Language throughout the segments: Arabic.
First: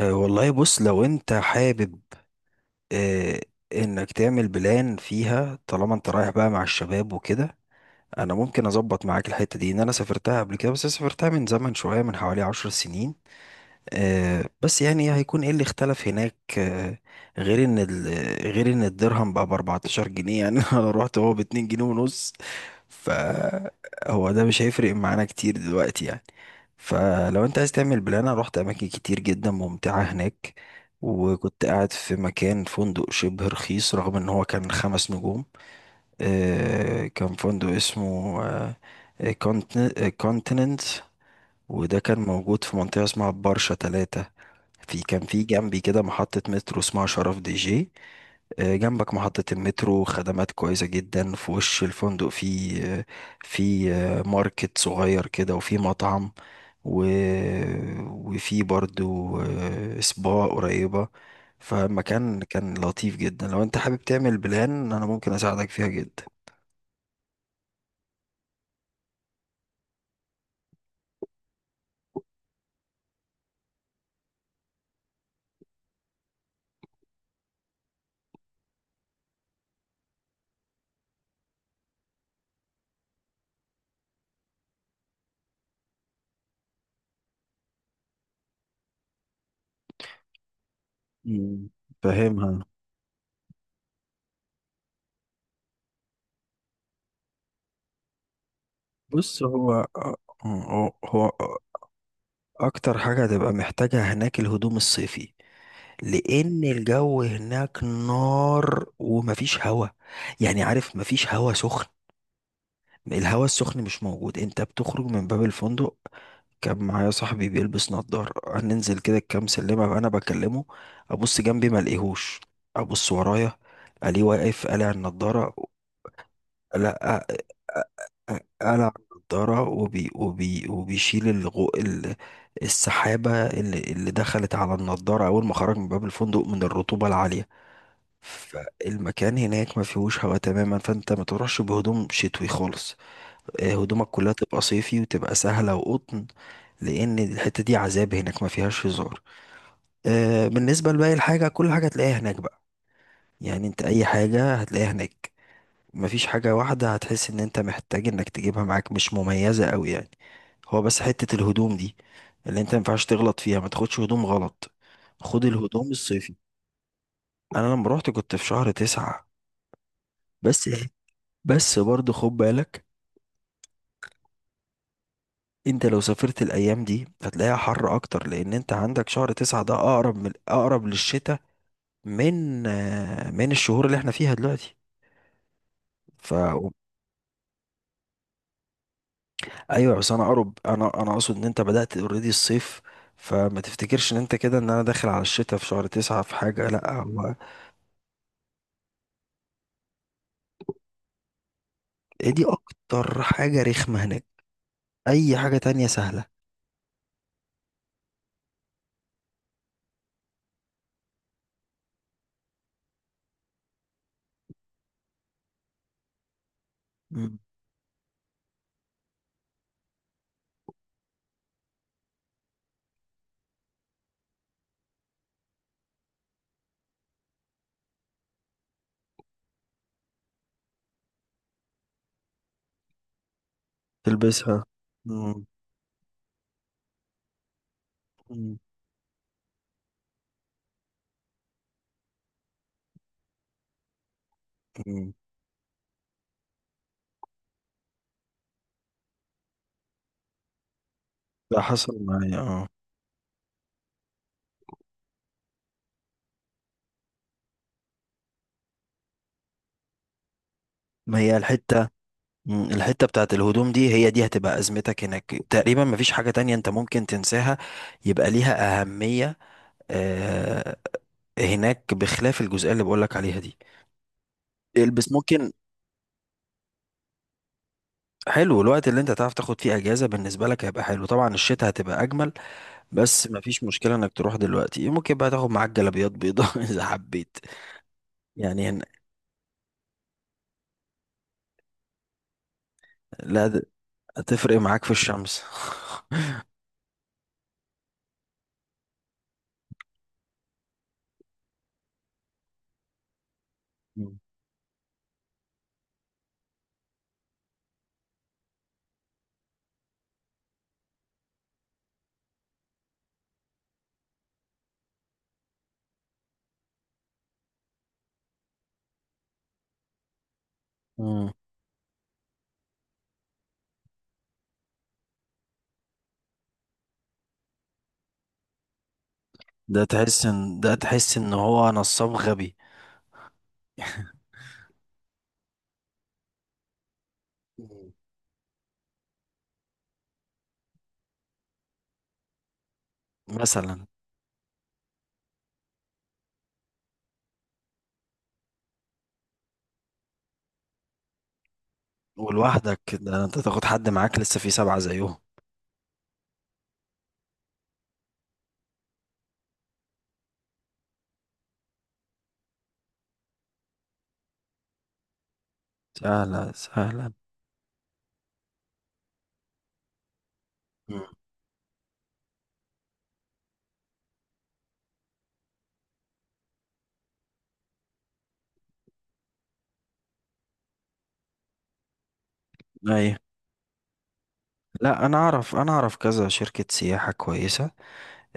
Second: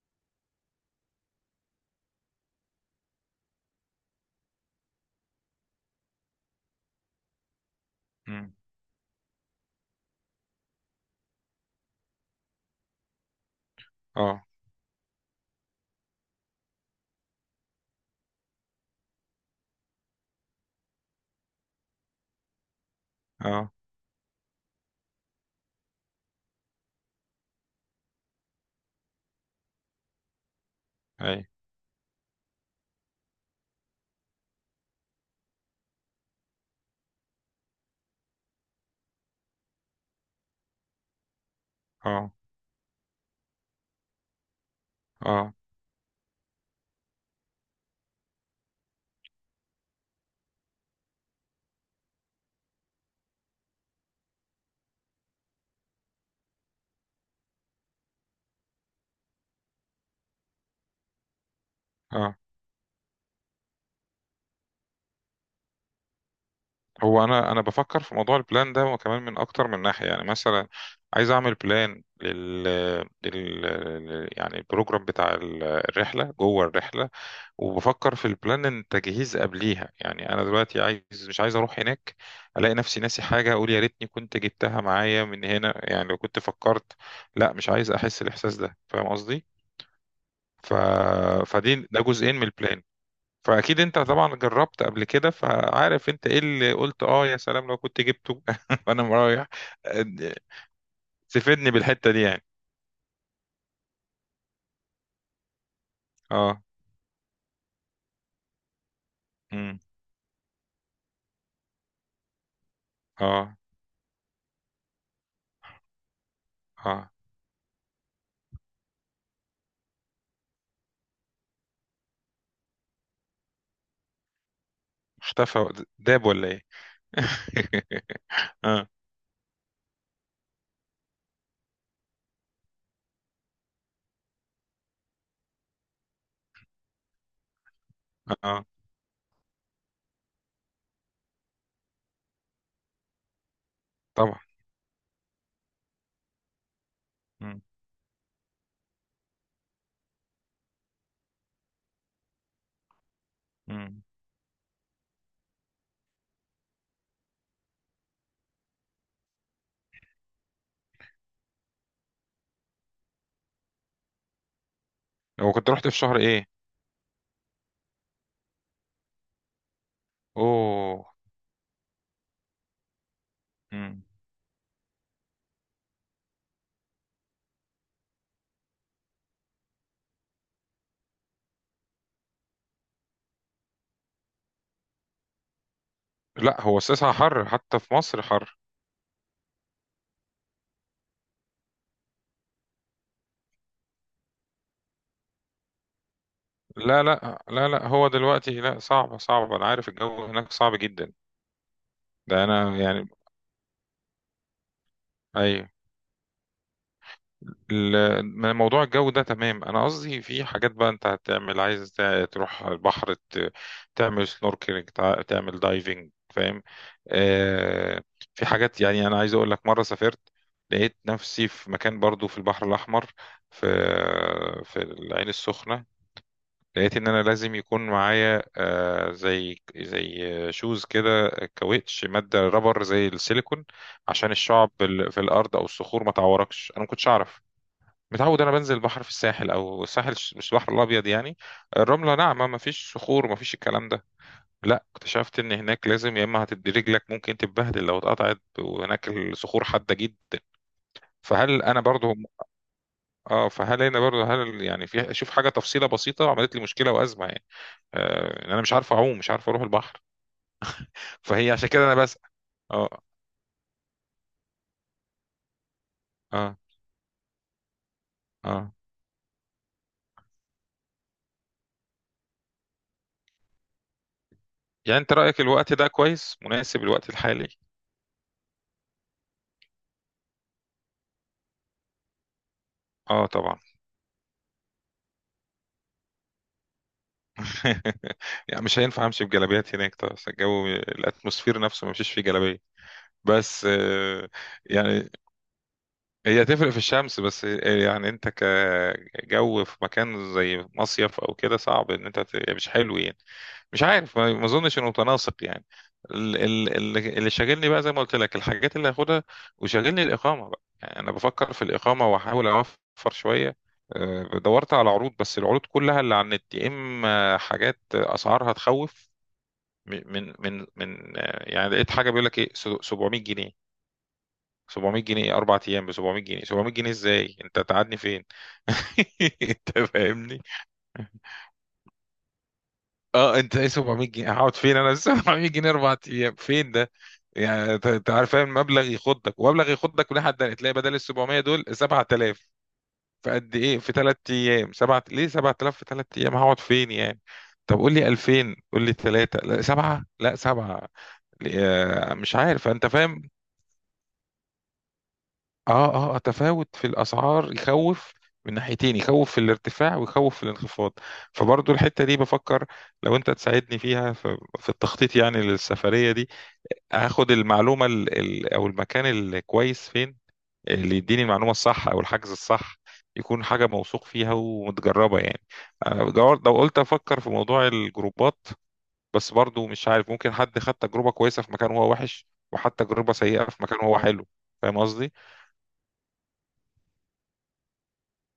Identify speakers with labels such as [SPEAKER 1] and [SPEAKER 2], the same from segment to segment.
[SPEAKER 1] والله بص، لو انت حابب أه انك تعمل بلان فيها، طالما انت رايح بقى مع الشباب وكده. انا
[SPEAKER 2] مم.
[SPEAKER 1] ممكن اظبط معاك الحتة دي، ان انا سافرتها قبل كده، بس سافرتها من زمن شوية، من حوالي 10 سنين.
[SPEAKER 2] اه،
[SPEAKER 1] بس يعني هيكون ايه اللي اختلف هناك؟ غير ان غير ان الدرهم بقى ب 14 جنيه يعني انا رحت هو ب 2 جنيه ونص.
[SPEAKER 2] اه،
[SPEAKER 1] فهو ده مش هيفرق معانا كتير دلوقتي يعني. فلو انت عايز تعمل بلان، انا رحت اماكن كتير جدا ممتعة هناك،
[SPEAKER 2] اي،
[SPEAKER 1] وكنت قاعد في مكان فندق شبه رخيص رغم ان هو كان 5 نجوم. كان فندق اسمه كونتيننت، وده كان
[SPEAKER 2] اه،
[SPEAKER 1] موجود في منطقة اسمها برشة 3. كان في
[SPEAKER 2] اه،
[SPEAKER 1] جنبي كده محطة مترو اسمها شرف دي جي. جنبك محطة المترو، خدمات كويسة جدا. في وش الفندق في ماركت صغير كده، وفي مطعم و... وفي برضو سبا قريبة.
[SPEAKER 2] اه.
[SPEAKER 1] فمكان كان لطيف جدا، لو انت حابب تعمل بلان انا ممكن اساعدك فيها جدا.
[SPEAKER 2] هو انا بفكر في موضوع البلان ده، وكمان من اكتر من ناحيه. يعني مثلا عايز اعمل بلان يعني البروجرام بتاع الرحله جوه الرحله، وبفكر في البلان التجهيز قبليها. يعني انا دلوقتي عايز، مش عايز اروح هناك الاقي نفسي ناسي حاجه، اقول يا ريتني كنت جبتها معايا من هنا يعني لو كنت فكرت. لا، مش عايز احس الاحساس ده. فاهم قصدي؟ ف...
[SPEAKER 1] مم،
[SPEAKER 2] فدي ده جزئين من
[SPEAKER 1] فاهمها.
[SPEAKER 2] البلان. فاكيد انت طبعا جربت قبل كده، فعارف انت ايه اللي قلت اه يا سلام لو كنت جبته وانا
[SPEAKER 1] بص،
[SPEAKER 2] رايح.
[SPEAKER 1] هو
[SPEAKER 2] تفيدني بالحته دي يعني.
[SPEAKER 1] اكتر حاجة هتبقى محتاجها هناك الهدوم الصيفي،
[SPEAKER 2] اه.
[SPEAKER 1] لان الجو هناك نار ومفيش
[SPEAKER 2] امم.
[SPEAKER 1] هوا. يعني عارف، مفيش هوا سخن. الهوا
[SPEAKER 2] اه.
[SPEAKER 1] السخن مش موجود. انت بتخرج من باب الفندق، كان معايا
[SPEAKER 2] اه.
[SPEAKER 1] صاحبي بيلبس نضارة، هننزل كده كام سلمة انا بكلمه، ابص جنبي ما الاقيهوش، ابص ورايا الاقيه واقف قالع النضارة.
[SPEAKER 2] اختفى، داب ولا ايه؟
[SPEAKER 1] لا،
[SPEAKER 2] اه.
[SPEAKER 1] قلع النضارة، وبيشيل السحابة اللي دخلت على النضارة أول ما خرج من باب الفندق، من الرطوبة العالية.
[SPEAKER 2] اه
[SPEAKER 1] فالمكان هناك ما فيهوش هواء تماما، فأنت ما تروحش بهدوم شتوي خالص. هدومك كلها
[SPEAKER 2] طبعا.
[SPEAKER 1] تبقى صيفي وتبقى سهلة وقطن، لأن
[SPEAKER 2] امم.
[SPEAKER 1] الحتة دي عذاب، هناك ما فيهاش هزار. بالنسبة لباقي الحاجة، كل حاجة هتلاقيها هناك بقى. يعني أنت
[SPEAKER 2] امم.
[SPEAKER 1] أي حاجة هتلاقيها هناك. مفيش حاجة واحدة هتحس ان انت محتاج انك تجيبها معاك، مش مميزة قوي يعني. هو بس حتة الهدوم دي اللي انت مينفعش تغلط فيها. ما تاخدش هدوم غلط، خد
[SPEAKER 2] هو كنت رحت
[SPEAKER 1] الهدوم
[SPEAKER 2] في شهر
[SPEAKER 1] الصيفي.
[SPEAKER 2] ايه؟
[SPEAKER 1] انا لما روحت كنت في شهر 9. بس.
[SPEAKER 2] اوه.
[SPEAKER 1] بس برضه خد بالك،
[SPEAKER 2] امم.
[SPEAKER 1] انت لو سافرت الايام دي هتلاقيها حر اكتر، لان انت عندك شهر 9 ده اقرب، من اقرب للشتاء، من من الشهور اللي احنا فيها دلوقتي. ف
[SPEAKER 2] لا، هو الساعة حر، حتى في مصر حر.
[SPEAKER 1] ايوه بس انا اقرب، انا اقصد ان انت بدأت اوريدي الصيف. فما تفتكرش ان انت كده، ان انا داخل على الشتاء في شهر 9 في حاجة، لا
[SPEAKER 2] لا،
[SPEAKER 1] هو.
[SPEAKER 2] لا، لا، لا، هو دلوقتي لا، صعبة صعبة. انا عارف الجو هناك صعب جدا.
[SPEAKER 1] إيه، دي
[SPEAKER 2] ده انا يعني.
[SPEAKER 1] اكتر حاجة رخمة هناك. اي حاجة
[SPEAKER 2] ايوه.
[SPEAKER 1] تانية سهلة.
[SPEAKER 2] من موضوع الجو ده تمام. انا قصدي في حاجات بقى انت هتعمل، عايز تروح البحر، تعمل سنوركلينج، تعمل دايفنج، فاهم؟
[SPEAKER 1] مم.
[SPEAKER 2] آه. في حاجات يعني انا عايز اقول لك، مره سافرت لقيت نفسي في مكان برضو في البحر الاحمر، في في العين السخنه. لقيت ان انا لازم يكون معايا آه زي شوز كده، كاوتش، ماده رابر زي السيليكون، عشان
[SPEAKER 1] تلبسها.
[SPEAKER 2] الشعب في
[SPEAKER 1] مم.
[SPEAKER 2] الارض او الصخور ما تعوركش. انا ما كنتش اعرف، متعود انا
[SPEAKER 1] مم.
[SPEAKER 2] بنزل البحر في الساحل، او الساحل مش البحر الابيض يعني. الرمله ناعمه، ما فيش صخور، ما فيش الكلام ده. لا،
[SPEAKER 1] مم.
[SPEAKER 2] اكتشفت ان هناك لازم، يا اما هتدي رجلك ممكن تتبهدل لو اتقطعت، وهناك الصخور حاده جدا.
[SPEAKER 1] ده
[SPEAKER 2] فهل انا
[SPEAKER 1] حصل
[SPEAKER 2] برضو
[SPEAKER 1] معايا، اه.
[SPEAKER 2] اه فهل انا برضو هل يعني في اشوف حاجه تفصيله بسيطه عملت لي مشكله وازمه يعني. آه، إن انا مش عارف اعوم، مش عارف اروح البحر.
[SPEAKER 1] ما هي
[SPEAKER 2] فهي عشان كده
[SPEAKER 1] الحتة.
[SPEAKER 2] انا بسأل.
[SPEAKER 1] مم.
[SPEAKER 2] اه.
[SPEAKER 1] الحتة بتاعت الهدوم دي هي دي هتبقى أزمتك هناك. تقريبا مفيش حاجة تانية
[SPEAKER 2] اه.
[SPEAKER 1] انت ممكن تنساها يبقى
[SPEAKER 2] اه.
[SPEAKER 1] ليها أهمية. آه، هناك، بخلاف الجزئية اللي بقولك عليها دي،
[SPEAKER 2] يعني
[SPEAKER 1] البس
[SPEAKER 2] انت رايك
[SPEAKER 1] ممكن.
[SPEAKER 2] الوقت ده كويس، مناسب الوقت الحالي؟
[SPEAKER 1] حلو، الوقت اللي انت تعرف تاخد فيه اجازه بالنسبه لك هيبقى حلو. طبعا الشتاء هتبقى اجمل،
[SPEAKER 2] اه
[SPEAKER 1] بس
[SPEAKER 2] طبعا.
[SPEAKER 1] مفيش مشكله انك تروح دلوقتي. ممكن بقى تاخد معاك جلابيات بيضاء اذا حبيت.
[SPEAKER 2] يعني
[SPEAKER 1] يعني
[SPEAKER 2] مش هينفع امشي بجلابيات هناك طبعا، الجو الاتموسفير نفسه ما مشيش فيه جلابيه.
[SPEAKER 1] لا،
[SPEAKER 2] بس
[SPEAKER 1] هتفرق معاك في
[SPEAKER 2] يعني
[SPEAKER 1] الشمس.
[SPEAKER 2] هي تفرق في الشمس، بس يعني انت كجو في مكان زي مصيف او كده صعب ان انت يعني مش حلو يعني. مش
[SPEAKER 1] مم.
[SPEAKER 2] عارف، ما اظنش انه متناسق يعني. اللي شاغلني بقى زي ما قلت لك الحاجات اللي هاخدها، وشاغلني الاقامه بقى يعني. انا بفكر في الاقامه واحاول اوفر شويه. دورت على عروض، بس العروض كلها اللي على النت يا اما حاجات اسعارها تخوف.
[SPEAKER 1] مم.
[SPEAKER 2] يعني لقيت حاجه بيقول لك ايه، 700 جنيه. 700 جنيه 4 ايام ب 700 جنيه؟ 700 جنيه ازاي انت تقعدني فين؟ انت فاهمني.
[SPEAKER 1] ده تحس ان هو نصاب غبي.
[SPEAKER 2] اه، انت ايه، 700 جنيه هقعد فين انا؟ 700 جنيه 4 ايام، فين ده؟ يعني انت،
[SPEAKER 1] مم.
[SPEAKER 2] أنت عارف، فاهم مبلغ يخضك، ومبلغ يخضك لحد ده تلاقي بدل ال 700 دول 7000. فقد ايه،
[SPEAKER 1] مثلا.
[SPEAKER 2] في 3 ايام، سبعة ليه 7000 في 3 ايام، هقعد فين يعني؟ طب قول لي 2000، قول لي 3، لا 7، لا 7، مش عارف،
[SPEAKER 1] ولوحدك
[SPEAKER 2] انت
[SPEAKER 1] ده،
[SPEAKER 2] فاهم.
[SPEAKER 1] انت تاخد حد معاك لسه في سبعه زيهم.
[SPEAKER 2] اه. اه. آه، تفاوت في الاسعار يخوف من ناحيتين، يخوف في الارتفاع ويخوف في الانخفاض. فبرضو الحتة دي بفكر لو انت تساعدني فيها في التخطيط يعني للسفرية دي.
[SPEAKER 1] سهله سهله.
[SPEAKER 2] هاخد المعلومة ال ال او المكان الكويس فين، اللي
[SPEAKER 1] مم.
[SPEAKER 2] يديني المعلومة الصح او الحجز الصح. يكون حاجة موثوق فيها ومتجربة يعني. أنا لو قلت افكر في موضوع الجروبات، بس برضو مش عارف. ممكن حد خد تجربة كويسة في مكان هو وحش، وحتى تجربة
[SPEAKER 1] ايوه.
[SPEAKER 2] سيئة في مكان هو حلو. فاهم
[SPEAKER 1] لا،
[SPEAKER 2] قصدي؟
[SPEAKER 1] انا اعرف كذا شركه سياحه كويسه.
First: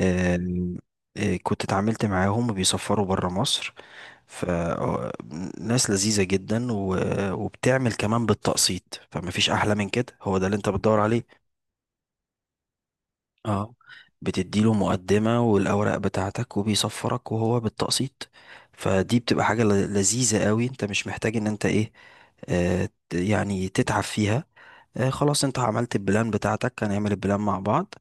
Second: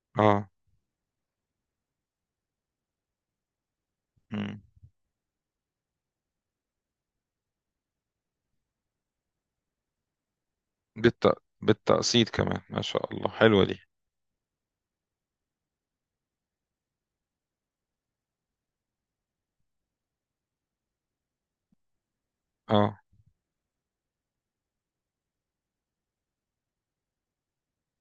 [SPEAKER 1] آم، آه، كنت اتعاملت معاهم وبيسفروا برا مصر،
[SPEAKER 2] اه.
[SPEAKER 1] فناس لذيذة جدا، وبتعمل كمان بالتقسيط، فمفيش أحلى من كده. هو ده اللي انت بتدور عليه.
[SPEAKER 2] بالت... بالتقسيط كمان ما شاء الله، حلوة
[SPEAKER 1] اه،
[SPEAKER 2] دي.
[SPEAKER 1] بتديله مقدمة والأوراق بتاعتك وبيصفرك وهو بالتقسيط. فدي بتبقى حاجة لذيذة قوي، انت مش محتاج ان انت ايه،
[SPEAKER 2] اه.
[SPEAKER 1] يعني تتعب فيها. خلاص انت عملت البلان بتاعتك، هنعمل البلان مع بعض.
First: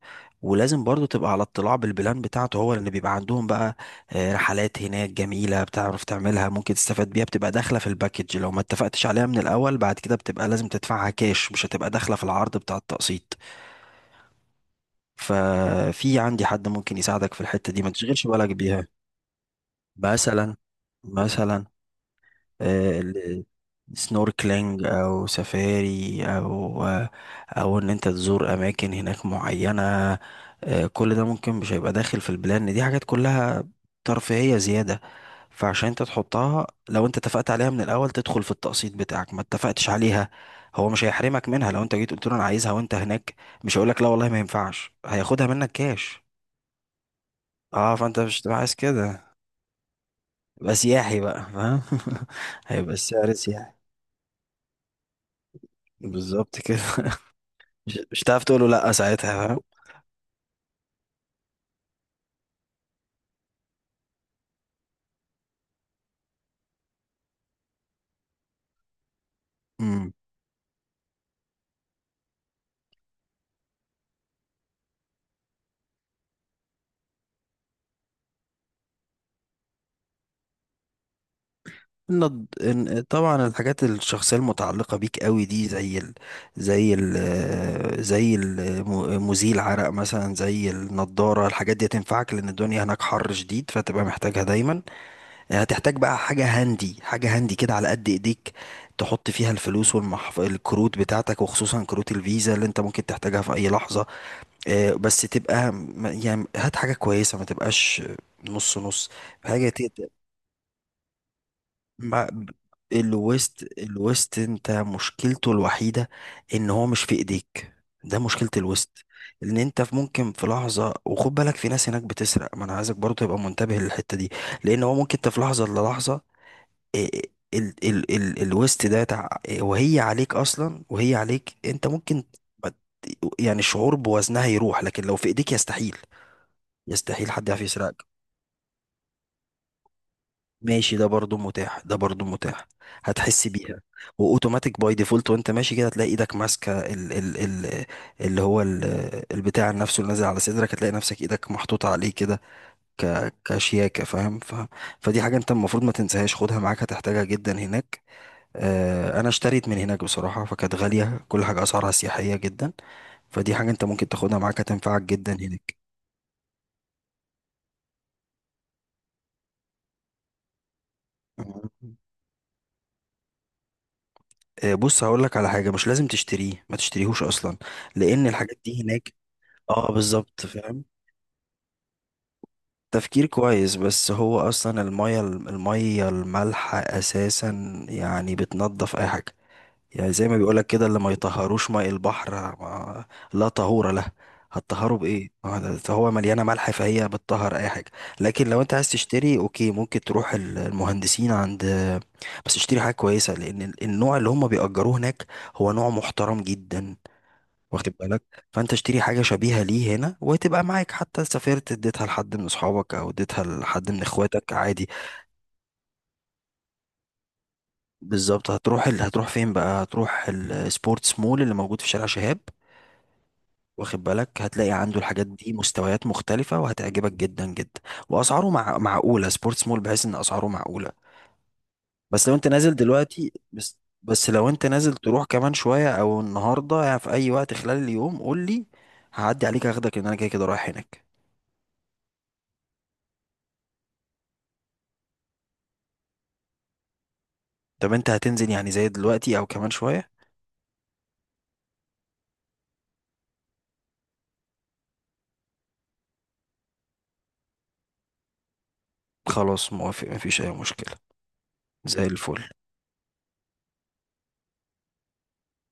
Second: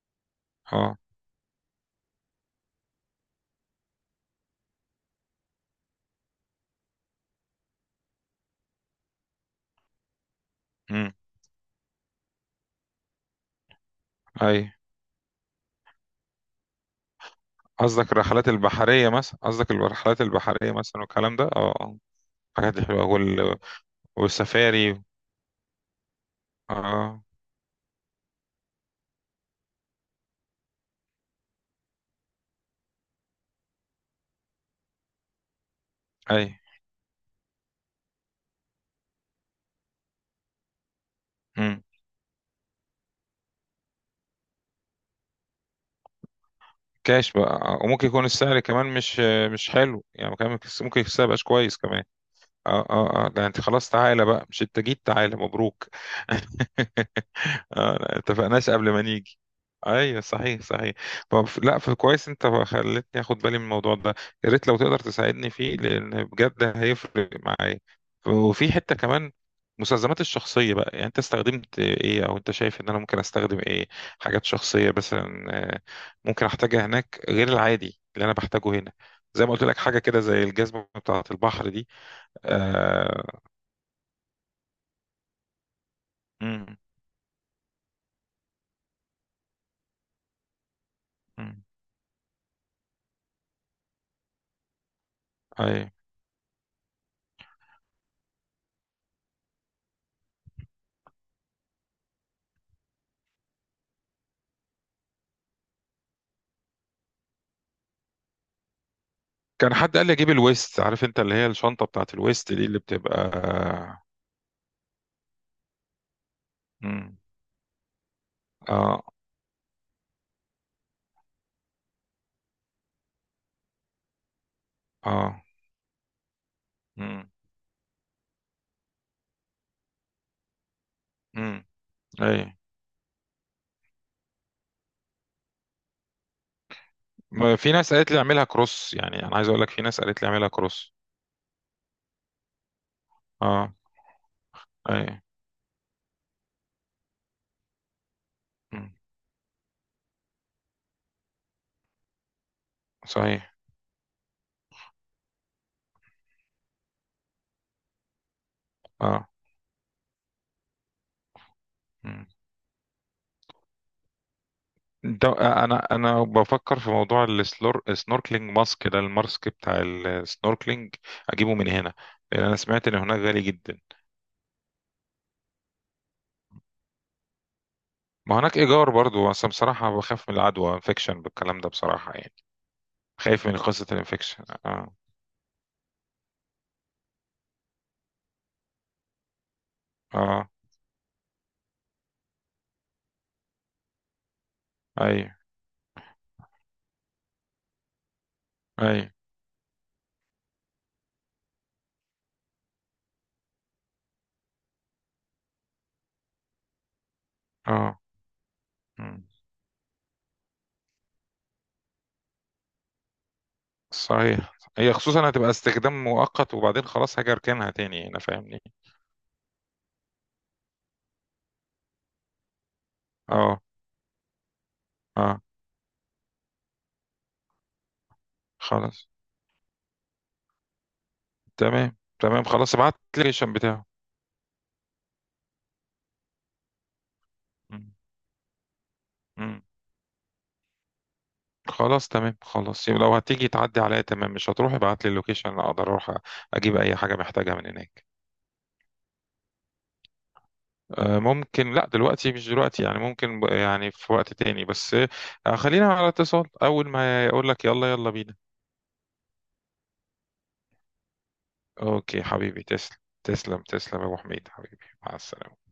[SPEAKER 1] ولازم
[SPEAKER 2] اه.
[SPEAKER 1] برضو تبقى على اطلاع بالبلان بتاعته هو، لان بيبقى عندهم بقى رحلات هناك جميلة بتعرف تعملها، ممكن تستفاد بيها، بتبقى داخلة في الباكج. لو ما اتفقتش عليها من الاول، بعد كده بتبقى لازم تدفعها
[SPEAKER 2] امم.
[SPEAKER 1] كاش، مش هتبقى داخلة في العرض بتاع التقسيط.
[SPEAKER 2] اي.
[SPEAKER 1] ففي عندي حد ممكن يساعدك في الحتة دي، ما
[SPEAKER 2] قصدك
[SPEAKER 1] تشغلش
[SPEAKER 2] الرحلات
[SPEAKER 1] بالك بيها.
[SPEAKER 2] البحرية مثلا، قصدك الرحلات
[SPEAKER 1] مثلا،
[SPEAKER 2] البحرية مثلا والكلام ده؟
[SPEAKER 1] مثلا
[SPEAKER 2] اه. آه. الحاجات دي حلوة
[SPEAKER 1] سنوركلينج
[SPEAKER 2] والسفاري.
[SPEAKER 1] او سفاري، او
[SPEAKER 2] اه.
[SPEAKER 1] او ان انت تزور اماكن هناك معينة. كل ده ممكن مش هيبقى داخل في البلان دي، حاجات كلها ترفيهية زيادة. فعشان انت
[SPEAKER 2] اي.
[SPEAKER 1] تحطها، لو انت اتفقت عليها من الاول تدخل في التقسيط بتاعك، ما اتفقتش عليها هو مش هيحرمك منها.
[SPEAKER 2] امم.
[SPEAKER 1] لو انت جيت قلت له انا عايزها وانت هناك، مش هيقولك لا والله ما ينفعش، هياخدها منك كاش.
[SPEAKER 2] كاش بقى. آه.
[SPEAKER 1] اه،
[SPEAKER 2] وممكن
[SPEAKER 1] فانت
[SPEAKER 2] يكون
[SPEAKER 1] مش تبقى
[SPEAKER 2] السعر
[SPEAKER 1] عايز
[SPEAKER 2] كمان مش
[SPEAKER 1] كده،
[SPEAKER 2] مش حلو يعني، كمان
[SPEAKER 1] يبقى
[SPEAKER 2] ممكن
[SPEAKER 1] سياحي
[SPEAKER 2] السعر مبقاش
[SPEAKER 1] بقى،
[SPEAKER 2] كويس
[SPEAKER 1] فاهم
[SPEAKER 2] كمان. اه.
[SPEAKER 1] هيبقى
[SPEAKER 2] اه. اه،
[SPEAKER 1] السعر
[SPEAKER 2] ده انت
[SPEAKER 1] سياحي،
[SPEAKER 2] خلاص، تعالى بقى، مش انت جيت، تعالى مبروك.
[SPEAKER 1] بالظبط كده
[SPEAKER 2] اه لا،
[SPEAKER 1] مش هتعرف تقول له
[SPEAKER 2] اتفقناش قبل
[SPEAKER 1] لا
[SPEAKER 2] ما نيجي.
[SPEAKER 1] ساعتها، فاهم.
[SPEAKER 2] ايوه، صحيح صحيح. طب لا، فكويس انت خلتني اخد بالي من الموضوع ده. يا ريت لو تقدر تساعدني فيه لان بجد هيفرق معايا. وفي حته كمان،
[SPEAKER 1] مم.
[SPEAKER 2] مستلزمات الشخصيه بقى يعني. انت استخدمت ايه او انت شايف ان انا ممكن استخدم ايه؟ حاجات شخصيه مثلا، آه، ممكن احتاجها هناك غير العادي اللي انا بحتاجه هنا. زي ما قلت لك حاجه كده زي الجزمه بتاعه البحر دي. آه.
[SPEAKER 1] طبعا الحاجات الشخصيه المتعلقه بيك قوي دي، زي ال...
[SPEAKER 2] امم.
[SPEAKER 1] زي ال... آه، زي المزيل عرق مثلا، زي النضاره.
[SPEAKER 2] امم.
[SPEAKER 1] الحاجات دي هتنفعك لان الدنيا هناك حر شديد، فتبقى محتاجها دايما. يعني
[SPEAKER 2] اي.
[SPEAKER 1] هتحتاج بقى حاجه هاندي، حاجه هاندي كده على قد ايديك، تحط فيها الفلوس الكروت بتاعتك، وخصوصا كروت الفيزا اللي انت ممكن تحتاجها في اي لحظه. بس تبقى يعني هات حاجة كويسة، ما تبقاش نص نص. حاجة
[SPEAKER 2] كان حد
[SPEAKER 1] تقدر
[SPEAKER 2] قال لي اجيب الويست، عارف انت اللي هي الشنطه بتاعت
[SPEAKER 1] مع
[SPEAKER 2] الويست دي اللي بتبقى.
[SPEAKER 1] الويست. الويست انت مشكلته الوحيدة ان هو مش في
[SPEAKER 2] امم.
[SPEAKER 1] ايديك. ده مشكلة الويست،
[SPEAKER 2] اه.
[SPEAKER 1] ان انت في ممكن في لحظة. وخد بالك في ناس هناك بتسرق، ما انا عايزك برضه تبقى منتبه للحتة دي. لان هو ممكن انت في
[SPEAKER 2] اه.
[SPEAKER 1] لحظة للحظة
[SPEAKER 2] امم.
[SPEAKER 1] إيه، ال ال ال الويست ده تع... إيه، وهي
[SPEAKER 2] امم.
[SPEAKER 1] عليك انت ممكن
[SPEAKER 2] اي.
[SPEAKER 1] ما ت- يعني الشعور بوزنها يروح، لكن لو في ايديك يستحيل، يستحيل حد
[SPEAKER 2] ما
[SPEAKER 1] يعرف
[SPEAKER 2] في ناس
[SPEAKER 1] يسرقك.
[SPEAKER 2] قالت لي اعملها كروس، يعني انا عايز اقول لك في ناس قالت لي اعملها كروس.
[SPEAKER 1] ماشي، ده برضو متاح، ده برضو متاح. هتحس
[SPEAKER 2] اه.
[SPEAKER 1] بيها، واوتوماتيك باي
[SPEAKER 2] اي.
[SPEAKER 1] ديفولت وانت ماشي كده هتلاقي ايدك ماسكه ال ال ال اللي هو ال
[SPEAKER 2] امم.
[SPEAKER 1] البتاع نفسه اللي نازل على صدرك. هتلاقي نفسك ايدك محطوطه عليه كده،
[SPEAKER 2] صحيح.
[SPEAKER 1] كشياكه، فاهم. فدي حاجه انت المفروض ما تنساهاش، خدها معاك هتحتاجها جدا هناك. آه،
[SPEAKER 2] اه.
[SPEAKER 1] انا اشتريت من هناك بصراحه، فكانت غاليه، كل حاجه اسعارها
[SPEAKER 2] مم.
[SPEAKER 1] سياحيه جدا. فدي حاجه انت ممكن تاخدها معاك هتنفعك
[SPEAKER 2] ده
[SPEAKER 1] جدا.
[SPEAKER 2] انا بفكر في موضوع السنوركلينج ماسك، ده الماسك بتاع السنوركلينج، اجيبه
[SPEAKER 1] هناك
[SPEAKER 2] من هنا لان انا سمعت ان هناك غالي جدا.
[SPEAKER 1] بص، هقول لك على حاجه مش لازم تشتريه، ما تشتريهوش اصلا، لان
[SPEAKER 2] ما هناك
[SPEAKER 1] الحاجات دي
[SPEAKER 2] ايجار
[SPEAKER 1] هناك.
[SPEAKER 2] برضو، بس أنا
[SPEAKER 1] اه،
[SPEAKER 2] بصراحه بخاف من
[SPEAKER 1] بالظبط
[SPEAKER 2] العدوى،
[SPEAKER 1] فاهم.
[SPEAKER 2] انفكشن بالكلام ده بصراحه يعني.
[SPEAKER 1] تفكير
[SPEAKER 2] خايف من
[SPEAKER 1] كويس،
[SPEAKER 2] قصه
[SPEAKER 1] بس هو
[SPEAKER 2] الانفكشن.
[SPEAKER 1] اصلا
[SPEAKER 2] اه.
[SPEAKER 1] الميه، المالحه اساسا يعني بتنضف اي حاجه. يعني زي ما
[SPEAKER 2] اه.
[SPEAKER 1] بيقولك كده، اللي ما يطهروش ماء البحر، ما لا طهور له، هتطهروا
[SPEAKER 2] اي.
[SPEAKER 1] بايه، ما ده- ده هو مليانه ملح، فهي بتطهر اي حاجه. لكن لو انت عايز
[SPEAKER 2] اي.
[SPEAKER 1] تشتري اوكي، ممكن تروح المهندسين عند. بس اشتري حاجه كويسه، لان النوع اللي هم بيأجروه هناك هو نوع محترم جدا، واخد
[SPEAKER 2] اه.
[SPEAKER 1] بالك. فانت اشتري
[SPEAKER 2] مم.
[SPEAKER 1] حاجه شبيهه ليه هنا، وهتبقى معاك حتى سافرت، اديتها لحد من اصحابك او اديتها لحد من
[SPEAKER 2] صحيح،
[SPEAKER 1] اخواتك عادي.
[SPEAKER 2] هي خصوصا هتبقى استخدام مؤقت وبعدين خلاص هاجي اركنها تاني هنا،
[SPEAKER 1] بالظبط.
[SPEAKER 2] فاهمني.
[SPEAKER 1] هتروح هتروح فين بقى؟ هتروح السبورتس مول اللي موجود في شارع شهاب،
[SPEAKER 2] اه.
[SPEAKER 1] واخد بالك، هتلاقي عنده الحاجات
[SPEAKER 2] اه.
[SPEAKER 1] دي مستويات مختلفه، وهتعجبك جدا جدا. واسعاره
[SPEAKER 2] خلاص،
[SPEAKER 1] معقوله، سبورتس مول، بحيث ان اسعاره معقوله.
[SPEAKER 2] تمام
[SPEAKER 1] بس لو
[SPEAKER 2] تمام،
[SPEAKER 1] انت نازل
[SPEAKER 2] خلاص ابعت لي
[SPEAKER 1] دلوقتي،
[SPEAKER 2] اللوكيشن
[SPEAKER 1] بس
[SPEAKER 2] بتاعه.
[SPEAKER 1] بس لو انت نازل تروح كمان شويه او النهارده، يعني في اي وقت خلال
[SPEAKER 2] مم.
[SPEAKER 1] اليوم قول لي، هعدي
[SPEAKER 2] مم.
[SPEAKER 1] عليك اخدك، لان انا كده كده رايح هناك.
[SPEAKER 2] خلاص تمام، خلاص يبقى لو هتيجي تعدي عليا تمام، مش هتروح ابعت لي اللوكيشن اقدر اروح اجيب اي حاجه محتاجها من
[SPEAKER 1] طب
[SPEAKER 2] هناك.
[SPEAKER 1] انت هتنزل يعني زي دلوقتي او كمان شوية؟
[SPEAKER 2] ممكن، لا دلوقتي، مش دلوقتي يعني، ممكن يعني في وقت تاني. بس خلينا على اتصال، أول ما يقول لك يلا يلا بينا.
[SPEAKER 1] خلاص موافق، مفيش اي مشكلة. زي
[SPEAKER 2] أوكي
[SPEAKER 1] الفل.
[SPEAKER 2] حبيبي، تسلم. تسلم تسلم يا أبو حميد، حبيبي، مع السلامة.